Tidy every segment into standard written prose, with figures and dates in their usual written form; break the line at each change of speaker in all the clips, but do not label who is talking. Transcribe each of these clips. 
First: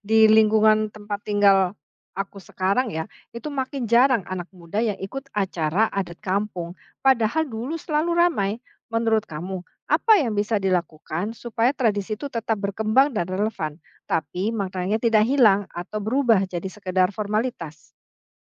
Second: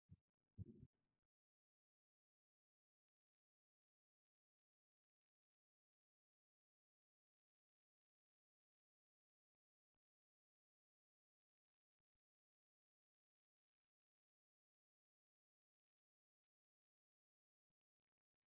Di lingkungan tempat tinggal aku sekarang ya, itu makin jarang anak muda yang ikut acara adat kampung, padahal dulu selalu ramai. Menurut kamu, apa yang bisa dilakukan supaya tradisi itu tetap berkembang dan relevan, tapi maknanya tidak hilang atau berubah jadi sekedar formalitas?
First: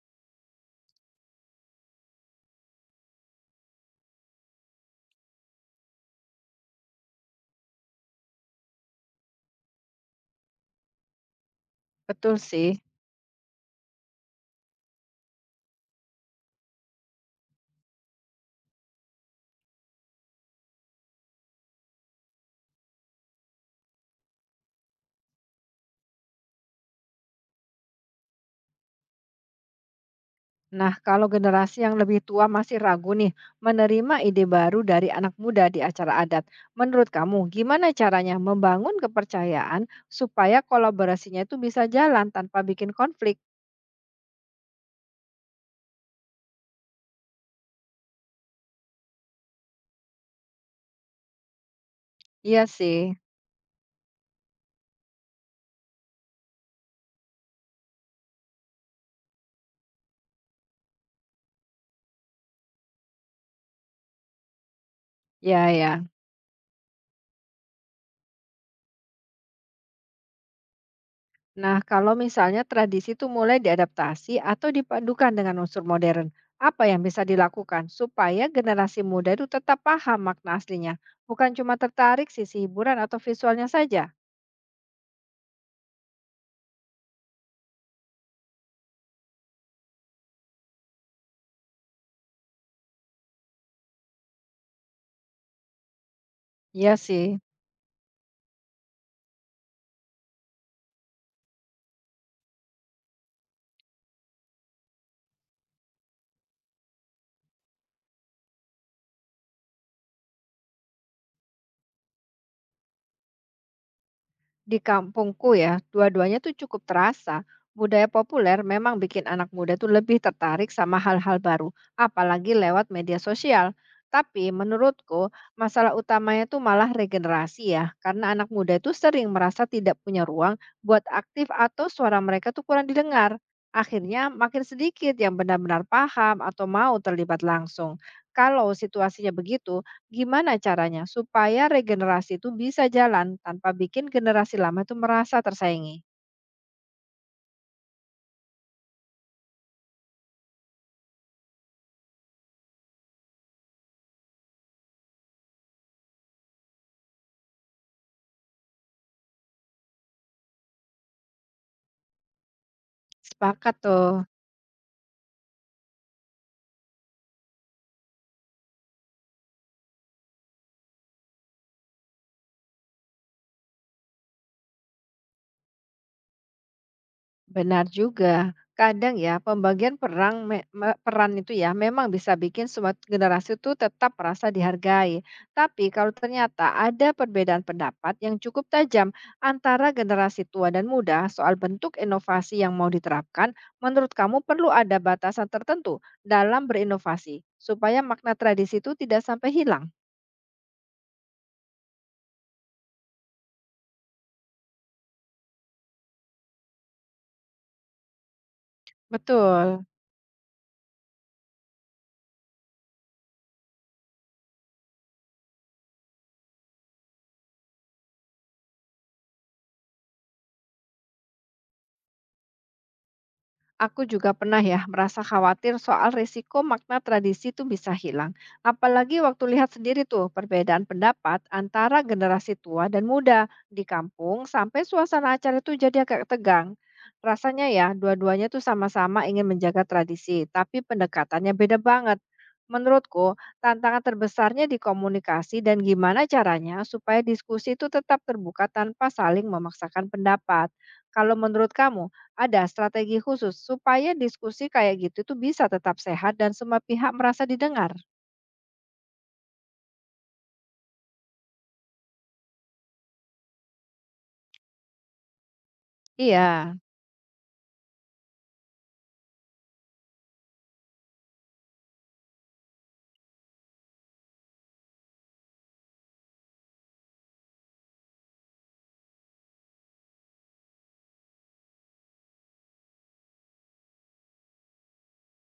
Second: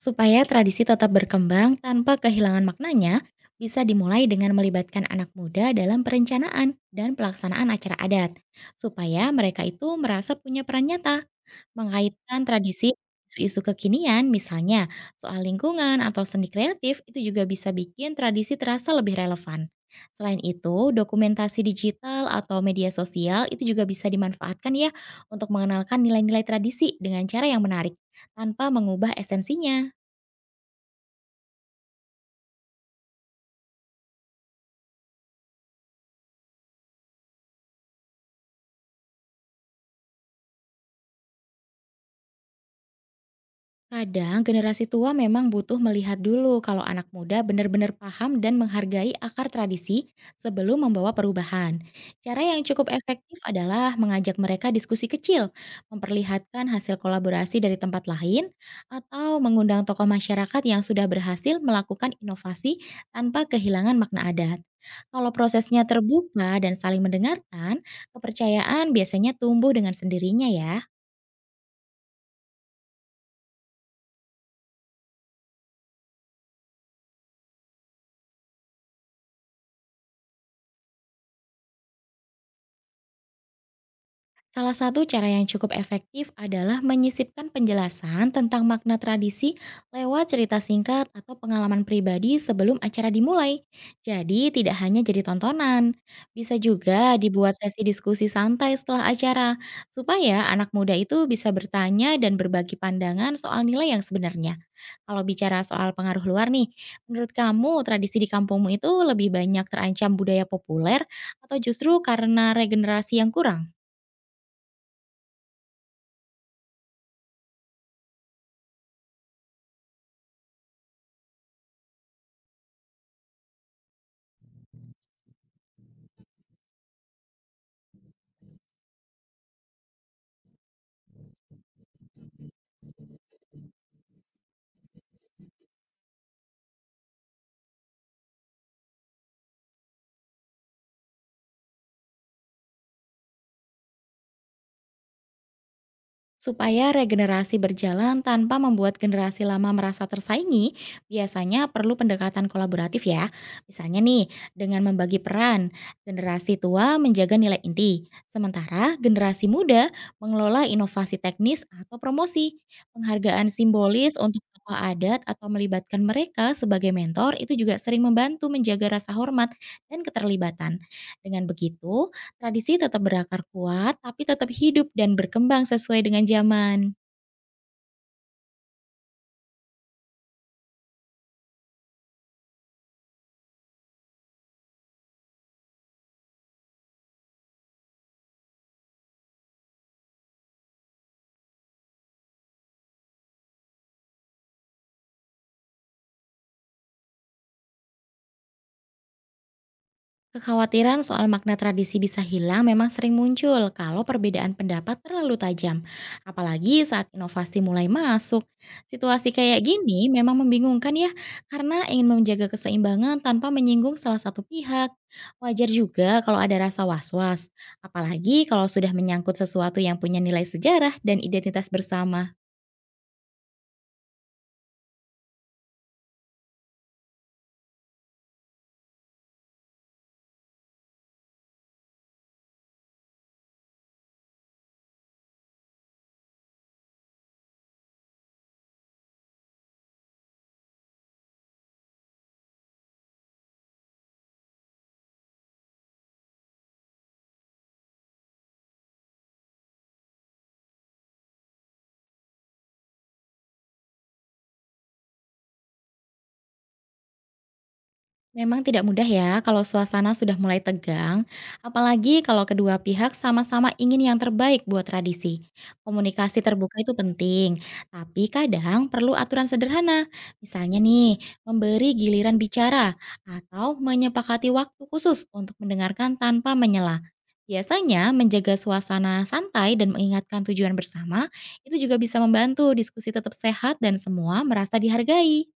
Supaya tradisi tetap berkembang tanpa kehilangan maknanya, bisa dimulai dengan melibatkan anak muda dalam perencanaan dan pelaksanaan acara adat, supaya mereka itu merasa punya peran nyata,
Betul
mengaitkan
sih.
tradisi isu-isu kekinian, misalnya soal lingkungan atau seni kreatif, itu juga bisa bikin tradisi terasa lebih relevan. Selain itu, dokumentasi digital atau media sosial itu juga bisa dimanfaatkan ya untuk mengenalkan nilai-nilai tradisi dengan cara yang menarik, tanpa mengubah esensinya.
Nah, kalau generasi yang lebih tua masih ragu nih menerima ide baru dari anak muda di acara adat, menurut kamu gimana caranya membangun kepercayaan supaya kolaborasinya itu bisa jalan tanpa bikin konflik?
Kadang generasi tua memang butuh melihat dulu kalau anak muda benar-benar paham dan menghargai akar tradisi sebelum membawa perubahan. Cara yang
Iya
cukup
sih,
efektif adalah mengajak mereka diskusi kecil, memperlihatkan hasil kolaborasi dari tempat lain, atau mengundang tokoh masyarakat yang sudah berhasil melakukan inovasi tanpa kehilangan makna adat. Kalau
ya
prosesnya
ya.
terbuka dan saling mendengarkan, kepercayaan biasanya tumbuh dengan sendirinya ya.
Nah, kalau misalnya tradisi itu mulai diadaptasi atau dipadukan dengan unsur modern, apa yang bisa dilakukan supaya generasi muda itu tetap paham makna aslinya, bukan cuma tertarik sisi hiburan atau visualnya saja?
Salah satu cara yang cukup efektif adalah menyisipkan penjelasan tentang makna tradisi lewat cerita singkat atau pengalaman pribadi sebelum acara dimulai. Jadi, tidak hanya jadi tontonan, bisa
Iya
juga
sih.
dibuat sesi diskusi santai setelah acara, supaya anak muda itu bisa bertanya dan berbagi pandangan soal nilai yang sebenarnya. Kalau bicara soal pengaruh luar nih, menurut kamu tradisi di kampungmu itu lebih banyak terancam budaya populer atau justru karena regenerasi yang kurang?
Di kampungku ya, dua-duanya tuh cukup terasa. Budaya populer memang bikin anak muda tuh lebih tertarik sama hal-hal baru, apalagi lewat media sosial. Tapi menurutku, masalah utamanya tuh malah regenerasi ya, karena anak muda itu sering merasa tidak punya ruang buat aktif atau suara mereka tuh kurang didengar. Akhirnya makin sedikit yang benar-benar paham atau mau terlibat langsung. Kalau situasinya begitu, gimana caranya supaya regenerasi itu bisa jalan tanpa bikin generasi lama itu merasa tersaingi?
Supaya regenerasi berjalan tanpa membuat generasi lama merasa tersaingi, biasanya perlu pendekatan kolaboratif ya. Misalnya nih, dengan membagi peran, generasi tua menjaga nilai inti, sementara generasi muda mengelola inovasi teknis atau promosi. Penghargaan
Sepakat tuh.
simbolis untuk tokoh adat atau melibatkan mereka sebagai mentor itu juga sering membantu menjaga rasa hormat dan keterlibatan. Dengan begitu, tradisi tetap berakar kuat, tapi tetap hidup dan berkembang sesuai dengan zaman.
Benar juga. Kadang ya pembagian peran itu ya memang bisa bikin semua generasi itu tetap merasa dihargai. Tapi kalau ternyata ada perbedaan pendapat yang cukup tajam antara generasi tua dan muda soal bentuk inovasi yang mau diterapkan, menurut kamu perlu ada batasan tertentu dalam berinovasi supaya makna tradisi itu tidak sampai hilang?
Kekhawatiran soal makna tradisi bisa hilang memang sering muncul kalau perbedaan pendapat terlalu tajam, apalagi saat inovasi mulai masuk. Situasi kayak
Betul.
gini memang membingungkan ya, karena ingin menjaga keseimbangan tanpa menyinggung salah satu pihak. Wajar juga kalau ada rasa was-was, apalagi kalau sudah menyangkut sesuatu yang punya nilai sejarah dan identitas bersama.
Aku juga pernah ya merasa khawatir soal risiko makna tradisi itu bisa hilang. Apalagi waktu lihat sendiri tuh perbedaan pendapat antara generasi tua dan muda di kampung sampai suasana acara itu jadi agak tegang. Rasanya ya dua-duanya tuh sama-sama ingin menjaga tradisi, tapi pendekatannya beda banget. Menurutku, tantangan terbesarnya di komunikasi dan gimana caranya supaya diskusi itu tetap terbuka tanpa saling memaksakan pendapat. Kalau menurut kamu, ada strategi khusus supaya diskusi kayak gitu itu bisa tetap sehat dan semua pihak merasa didengar?
Memang tidak mudah ya kalau suasana sudah mulai tegang, apalagi kalau kedua pihak sama-sama ingin yang terbaik buat tradisi. Komunikasi
Iya.
terbuka itu penting, tapi kadang perlu aturan sederhana. Misalnya nih, memberi giliran bicara atau menyepakati waktu khusus untuk mendengarkan tanpa menyela. Biasanya menjaga suasana santai dan mengingatkan tujuan bersama itu juga bisa membantu diskusi tetap sehat dan semua merasa dihargai.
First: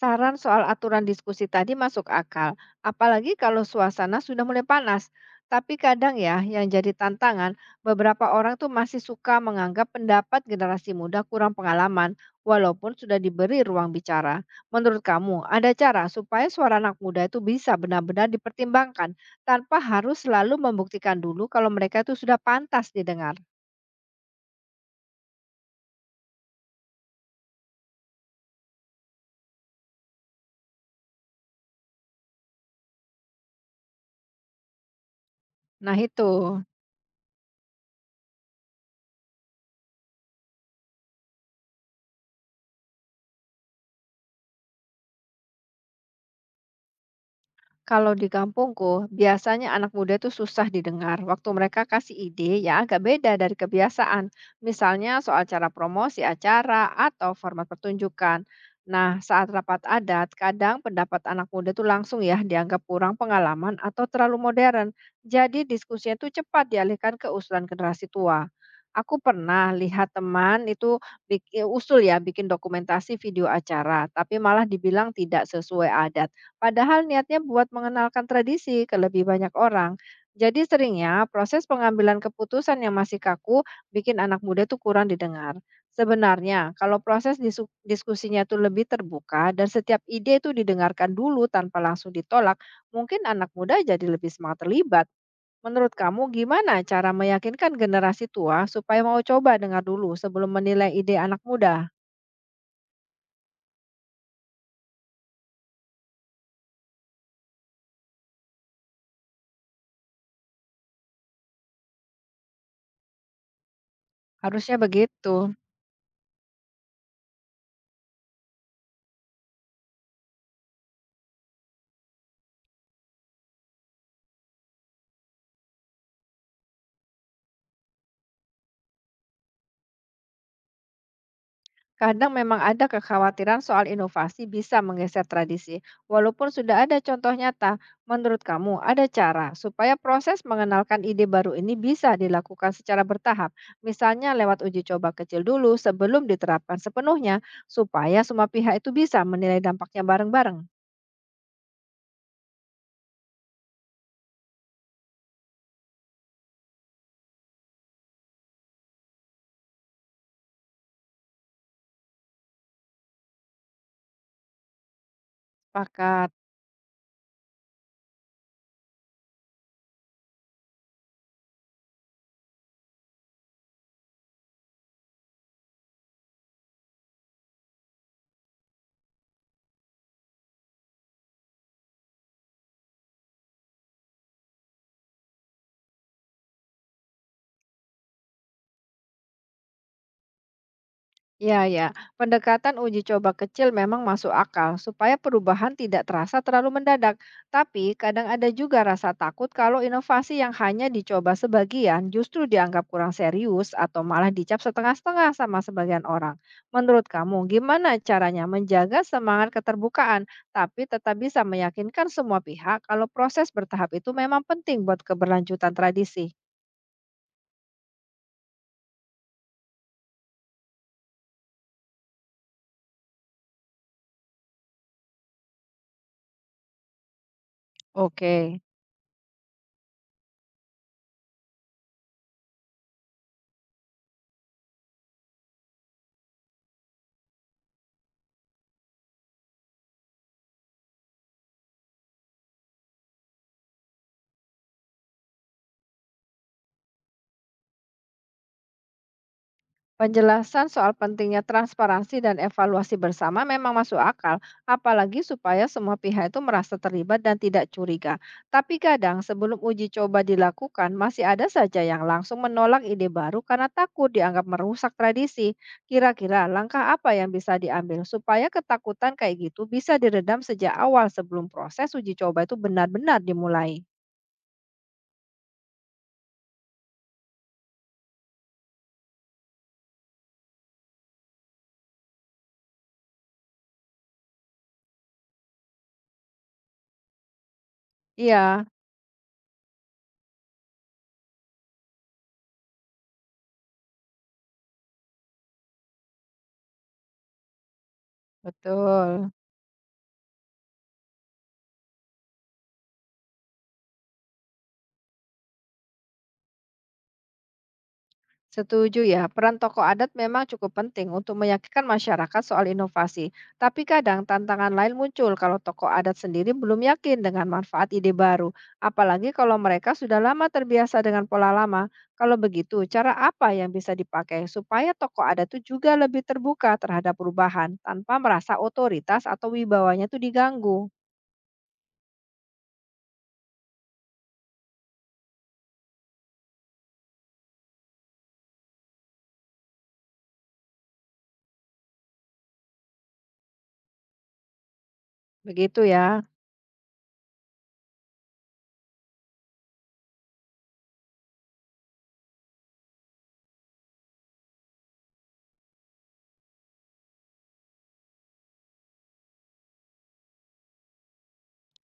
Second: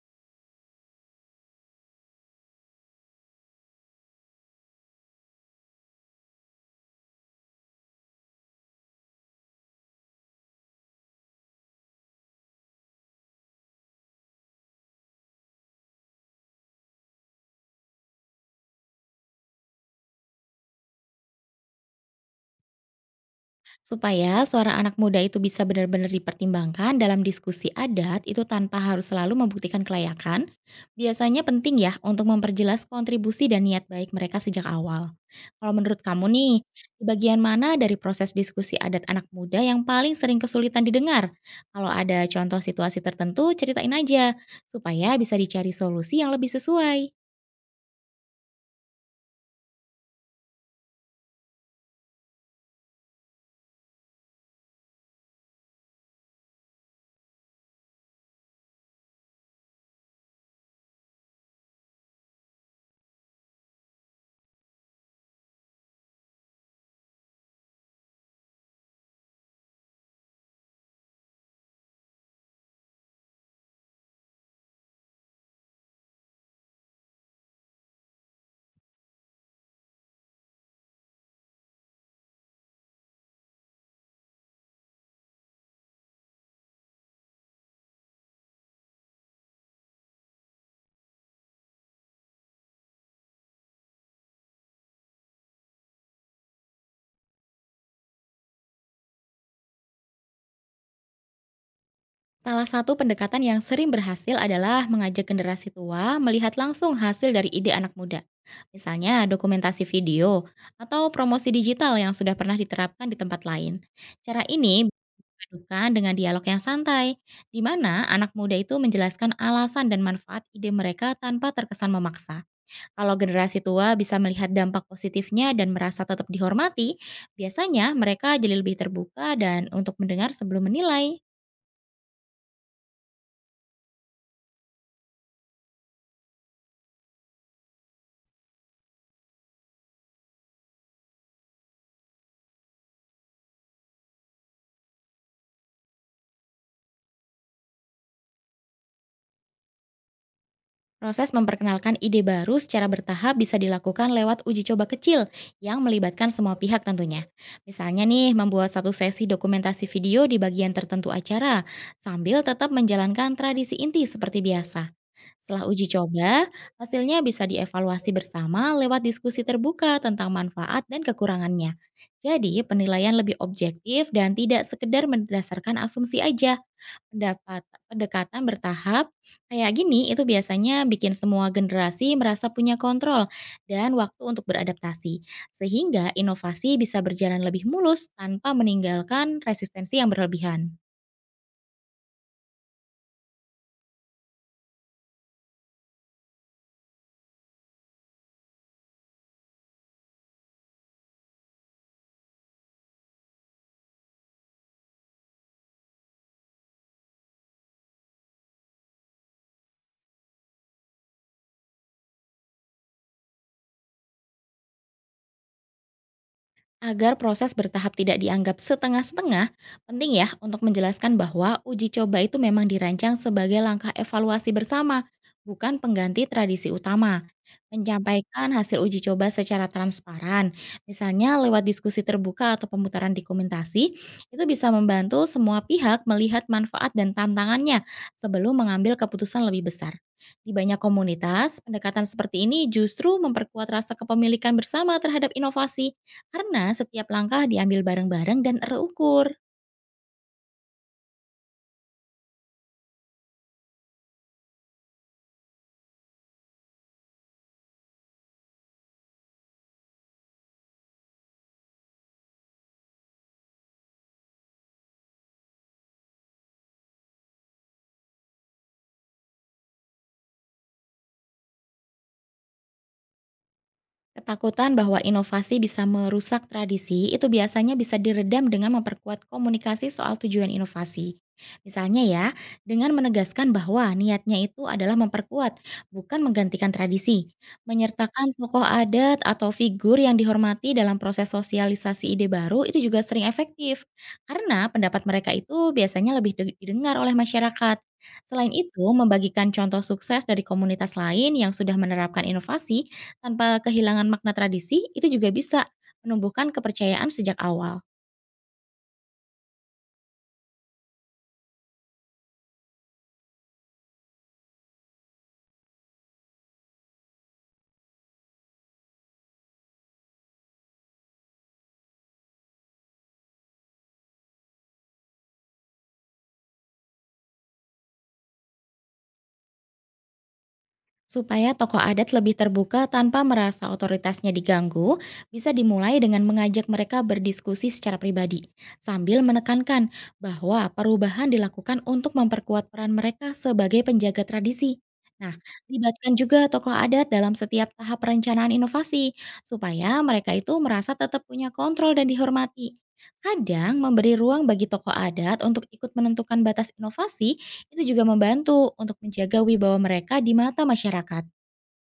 Saran soal aturan diskusi tadi masuk akal, apalagi kalau suasana sudah mulai panas. Tapi kadang ya, yang jadi tantangan, beberapa orang tuh masih suka menganggap pendapat generasi muda kurang pengalaman, walaupun sudah diberi ruang bicara. Menurut kamu, ada cara supaya suara anak muda itu bisa benar-benar dipertimbangkan, tanpa harus selalu membuktikan dulu kalau mereka itu sudah pantas didengar.
Supaya suara anak muda itu bisa benar-benar dipertimbangkan dalam diskusi adat itu tanpa harus selalu membuktikan kelayakan, biasanya penting ya untuk memperjelas kontribusi dan niat baik mereka sejak awal. Kalau
Nah
menurut
itu.
kamu nih, di bagian mana dari proses diskusi adat anak muda yang paling sering kesulitan didengar? Kalau ada contoh situasi tertentu, ceritain aja supaya bisa dicari solusi yang lebih sesuai.
Kalau di kampungku, biasanya anak muda itu susah didengar waktu mereka kasih ide yang agak beda dari kebiasaan, misalnya soal cara promosi acara atau format pertunjukan. Nah, saat rapat adat, kadang pendapat anak muda itu langsung ya dianggap kurang pengalaman atau terlalu modern. Jadi diskusinya itu cepat dialihkan ke usulan generasi tua. Aku pernah lihat teman itu usul ya bikin dokumentasi video acara, tapi malah dibilang tidak sesuai adat. Padahal niatnya buat mengenalkan tradisi ke lebih banyak orang. Jadi seringnya proses pengambilan keputusan yang masih kaku bikin anak muda tuh kurang didengar. Sebenarnya kalau proses diskusinya tuh lebih terbuka dan setiap ide itu didengarkan dulu tanpa langsung ditolak, mungkin anak muda jadi lebih semangat terlibat. Menurut kamu gimana cara meyakinkan generasi tua supaya mau coba dengar dulu sebelum menilai ide anak muda?
Salah satu pendekatan yang sering berhasil adalah mengajak generasi tua melihat langsung hasil dari ide anak muda. Misalnya dokumentasi video atau promosi digital yang sudah pernah diterapkan di tempat lain. Cara
Harusnya
ini
begitu.
dipadukan dengan dialog yang santai, di mana anak muda itu menjelaskan alasan dan manfaat ide mereka tanpa terkesan memaksa. Kalau generasi tua bisa melihat dampak positifnya dan merasa tetap dihormati, biasanya mereka jadi lebih terbuka dan untuk mendengar sebelum menilai.
Kadang memang ada kekhawatiran soal inovasi bisa menggeser tradisi, walaupun sudah ada contoh nyata. Menurut kamu, ada cara supaya proses mengenalkan ide baru ini bisa dilakukan secara bertahap, misalnya lewat uji coba kecil dulu sebelum diterapkan sepenuhnya, supaya semua pihak itu bisa menilai dampaknya bareng-bareng.
Proses memperkenalkan ide baru secara bertahap bisa dilakukan lewat uji coba kecil yang melibatkan semua pihak tentunya. Misalnya nih, membuat satu sesi dokumentasi video di bagian tertentu acara, sambil tetap menjalankan tradisi inti seperti biasa. Setelah uji
Pakat.
coba, hasilnya bisa dievaluasi bersama lewat diskusi terbuka tentang manfaat dan kekurangannya. Jadi, penilaian lebih objektif dan tidak sekedar berdasarkan asumsi aja. Pendapat pendekatan bertahap kayak gini itu biasanya bikin semua generasi merasa punya kontrol dan waktu untuk beradaptasi, sehingga inovasi bisa berjalan lebih mulus tanpa meninggalkan resistensi yang berlebihan.
Ya, ya. Pendekatan uji coba kecil memang masuk akal supaya perubahan tidak terasa terlalu mendadak. Tapi kadang ada juga rasa takut kalau inovasi yang hanya dicoba sebagian justru dianggap kurang serius atau malah dicap setengah-setengah sama sebagian orang. Menurut kamu, gimana caranya menjaga semangat keterbukaan tapi tetap bisa meyakinkan semua pihak kalau proses bertahap itu memang penting buat keberlanjutan tradisi?
Agar proses bertahap tidak dianggap setengah-setengah, penting ya untuk menjelaskan bahwa uji coba itu memang dirancang sebagai langkah evaluasi bersama, bukan pengganti tradisi utama. Menyampaikan
Oke.
hasil uji coba secara transparan, misalnya lewat diskusi terbuka atau pemutaran dokumentasi, itu bisa membantu semua pihak melihat manfaat dan tantangannya sebelum mengambil keputusan lebih besar. Di banyak komunitas, pendekatan seperti ini justru memperkuat rasa kepemilikan bersama terhadap inovasi karena setiap langkah diambil bareng-bareng dan terukur.
Penjelasan soal pentingnya transparansi dan evaluasi bersama memang masuk akal, apalagi supaya semua pihak itu merasa terlibat dan tidak curiga. Tapi kadang sebelum uji coba dilakukan, masih ada saja yang langsung menolak ide baru karena takut dianggap merusak tradisi. Kira-kira langkah apa yang bisa diambil supaya ketakutan kayak gitu bisa diredam sejak awal sebelum proses uji coba itu benar-benar dimulai?
Ketakutan bahwa inovasi bisa merusak tradisi itu biasanya bisa diredam dengan memperkuat komunikasi soal tujuan inovasi. Misalnya ya, dengan menegaskan bahwa niatnya itu adalah memperkuat, bukan menggantikan tradisi. Menyertakan
Iya,
tokoh adat atau figur yang dihormati dalam proses sosialisasi ide baru itu juga sering efektif. Karena pendapat mereka itu biasanya lebih didengar oleh masyarakat. Selain itu,
betul.
membagikan contoh sukses dari komunitas lain yang sudah menerapkan inovasi tanpa kehilangan makna tradisi, itu juga bisa menumbuhkan kepercayaan sejak awal.
Setuju ya, peran tokoh adat memang cukup penting untuk meyakinkan masyarakat soal inovasi. Tapi kadang tantangan lain muncul kalau tokoh adat sendiri belum yakin dengan manfaat ide baru. Apalagi kalau mereka sudah lama terbiasa dengan pola lama. Kalau begitu, cara apa yang bisa dipakai supaya tokoh adat itu juga lebih terbuka terhadap perubahan tanpa merasa otoritas atau wibawanya itu diganggu?
Supaya tokoh adat lebih terbuka tanpa merasa otoritasnya diganggu, bisa dimulai dengan mengajak mereka berdiskusi secara pribadi, sambil menekankan bahwa perubahan dilakukan untuk memperkuat peran mereka sebagai penjaga tradisi. Nah,
Begitu
libatkan
ya.
juga tokoh adat dalam setiap tahap perencanaan inovasi, supaya mereka itu merasa tetap punya kontrol dan dihormati. Kadang memberi ruang bagi tokoh adat untuk ikut menentukan batas inovasi itu juga membantu untuk menjaga wibawa mereka di mata masyarakat.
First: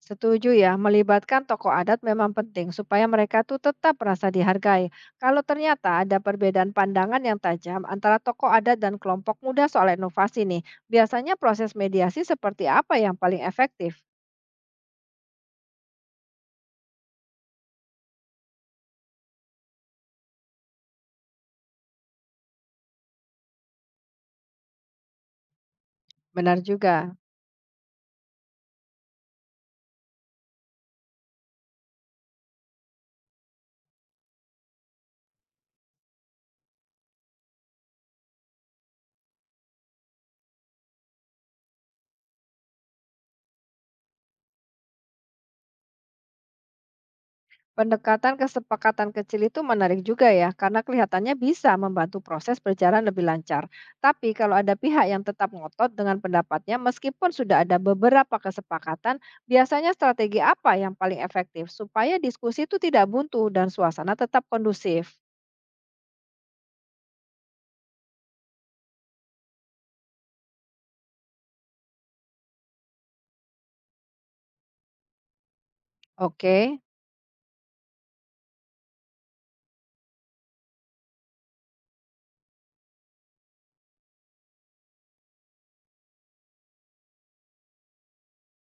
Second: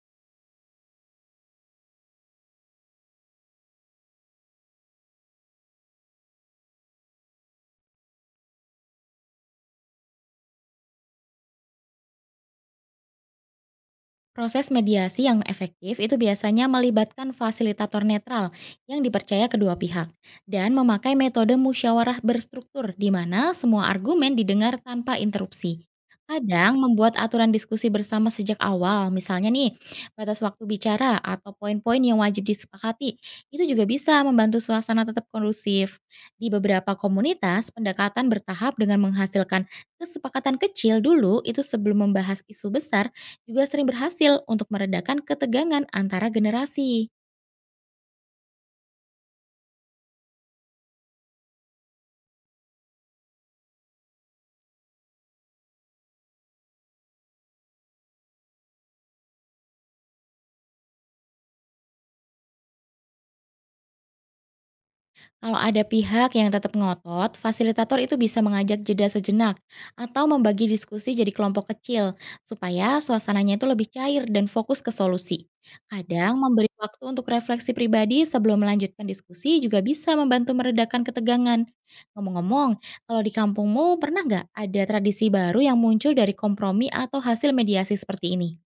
Setuju ya, melibatkan tokoh adat memang penting supaya mereka tuh tetap merasa dihargai. Kalau ternyata ada perbedaan pandangan yang tajam antara tokoh adat dan kelompok muda soal inovasi nih, biasanya proses mediasi seperti apa yang paling efektif?
Proses mediasi yang efektif itu biasanya melibatkan fasilitator netral yang dipercaya kedua pihak dan memakai metode musyawarah berstruktur di mana semua argumen didengar tanpa interupsi.
Benar
Kadang
juga.
membuat aturan diskusi bersama sejak awal, misalnya nih batas waktu bicara atau poin-poin yang wajib disepakati, itu juga bisa membantu suasana tetap kondusif. Di beberapa komunitas, pendekatan bertahap dengan menghasilkan kesepakatan kecil dulu itu sebelum membahas isu besar juga sering berhasil untuk meredakan ketegangan antara generasi.
Pendekatan kesepakatan kecil itu menarik juga ya, karena kelihatannya bisa membantu proses berjalan lebih lancar. Tapi kalau ada pihak yang tetap ngotot dengan pendapatnya, meskipun sudah ada beberapa kesepakatan, biasanya strategi apa yang paling efektif supaya diskusi itu tidak buntu dan suasana tetap kondusif?
Kalau ada pihak yang tetap ngotot, fasilitator itu bisa mengajak jeda sejenak atau membagi diskusi jadi kelompok kecil supaya suasananya itu lebih cair dan fokus ke solusi. Kadang memberi
Oke.
waktu untuk refleksi pribadi sebelum melanjutkan diskusi juga bisa membantu meredakan ketegangan. Ngomong-ngomong, kalau di kampungmu pernah nggak ada tradisi baru yang muncul dari kompromi atau hasil mediasi seperti ini?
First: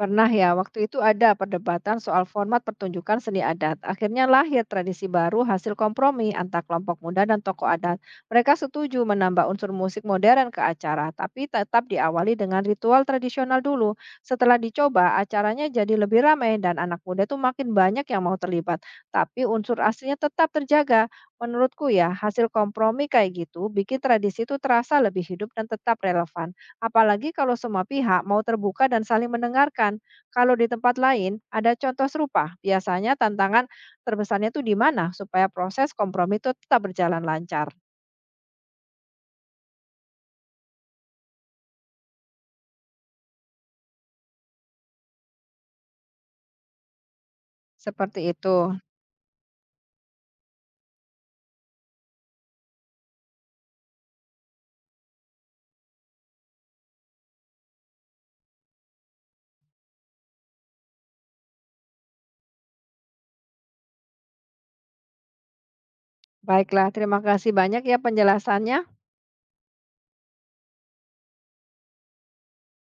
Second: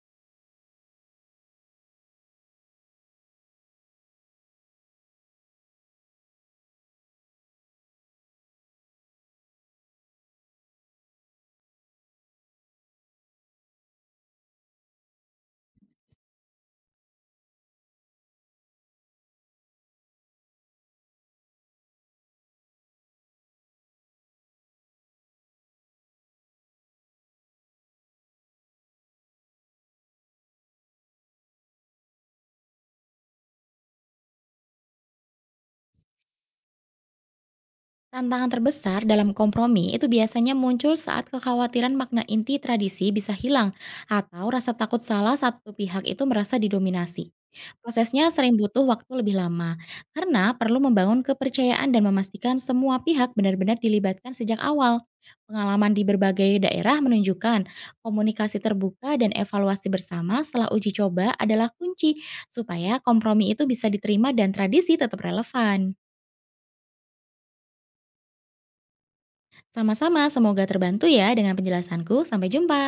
Pernah ya, waktu itu ada perdebatan soal format pertunjukan seni adat. Akhirnya lahir tradisi baru hasil kompromi antar kelompok muda dan tokoh adat. Mereka setuju menambah unsur musik modern ke acara, tapi tetap diawali dengan ritual tradisional dulu. Setelah dicoba, acaranya jadi lebih ramai dan anak muda tuh makin banyak yang mau terlibat. Tapi unsur aslinya tetap terjaga. Menurutku ya, hasil kompromi kayak gitu bikin tradisi itu terasa lebih hidup dan tetap relevan. Apalagi kalau semua pihak mau terbuka dan saling mendengarkan. Kalau di tempat lain ada contoh serupa, biasanya tantangan terbesarnya itu di mana supaya proses kompromi itu tetap berjalan lancar.
Tantangan terbesar dalam kompromi itu biasanya muncul saat kekhawatiran makna inti tradisi bisa hilang atau rasa takut salah satu pihak itu merasa didominasi.
Seperti
Prosesnya
itu.
sering butuh waktu lebih lama karena perlu membangun kepercayaan dan memastikan semua pihak benar-benar dilibatkan sejak awal. Pengalaman di berbagai daerah menunjukkan komunikasi terbuka dan evaluasi bersama setelah uji coba adalah kunci supaya kompromi itu bisa diterima dan tradisi tetap relevan.
Baiklah, terima kasih banyak ya penjelasannya.
Sama-sama, semoga terbantu ya dengan penjelasanku. Sampai jumpa.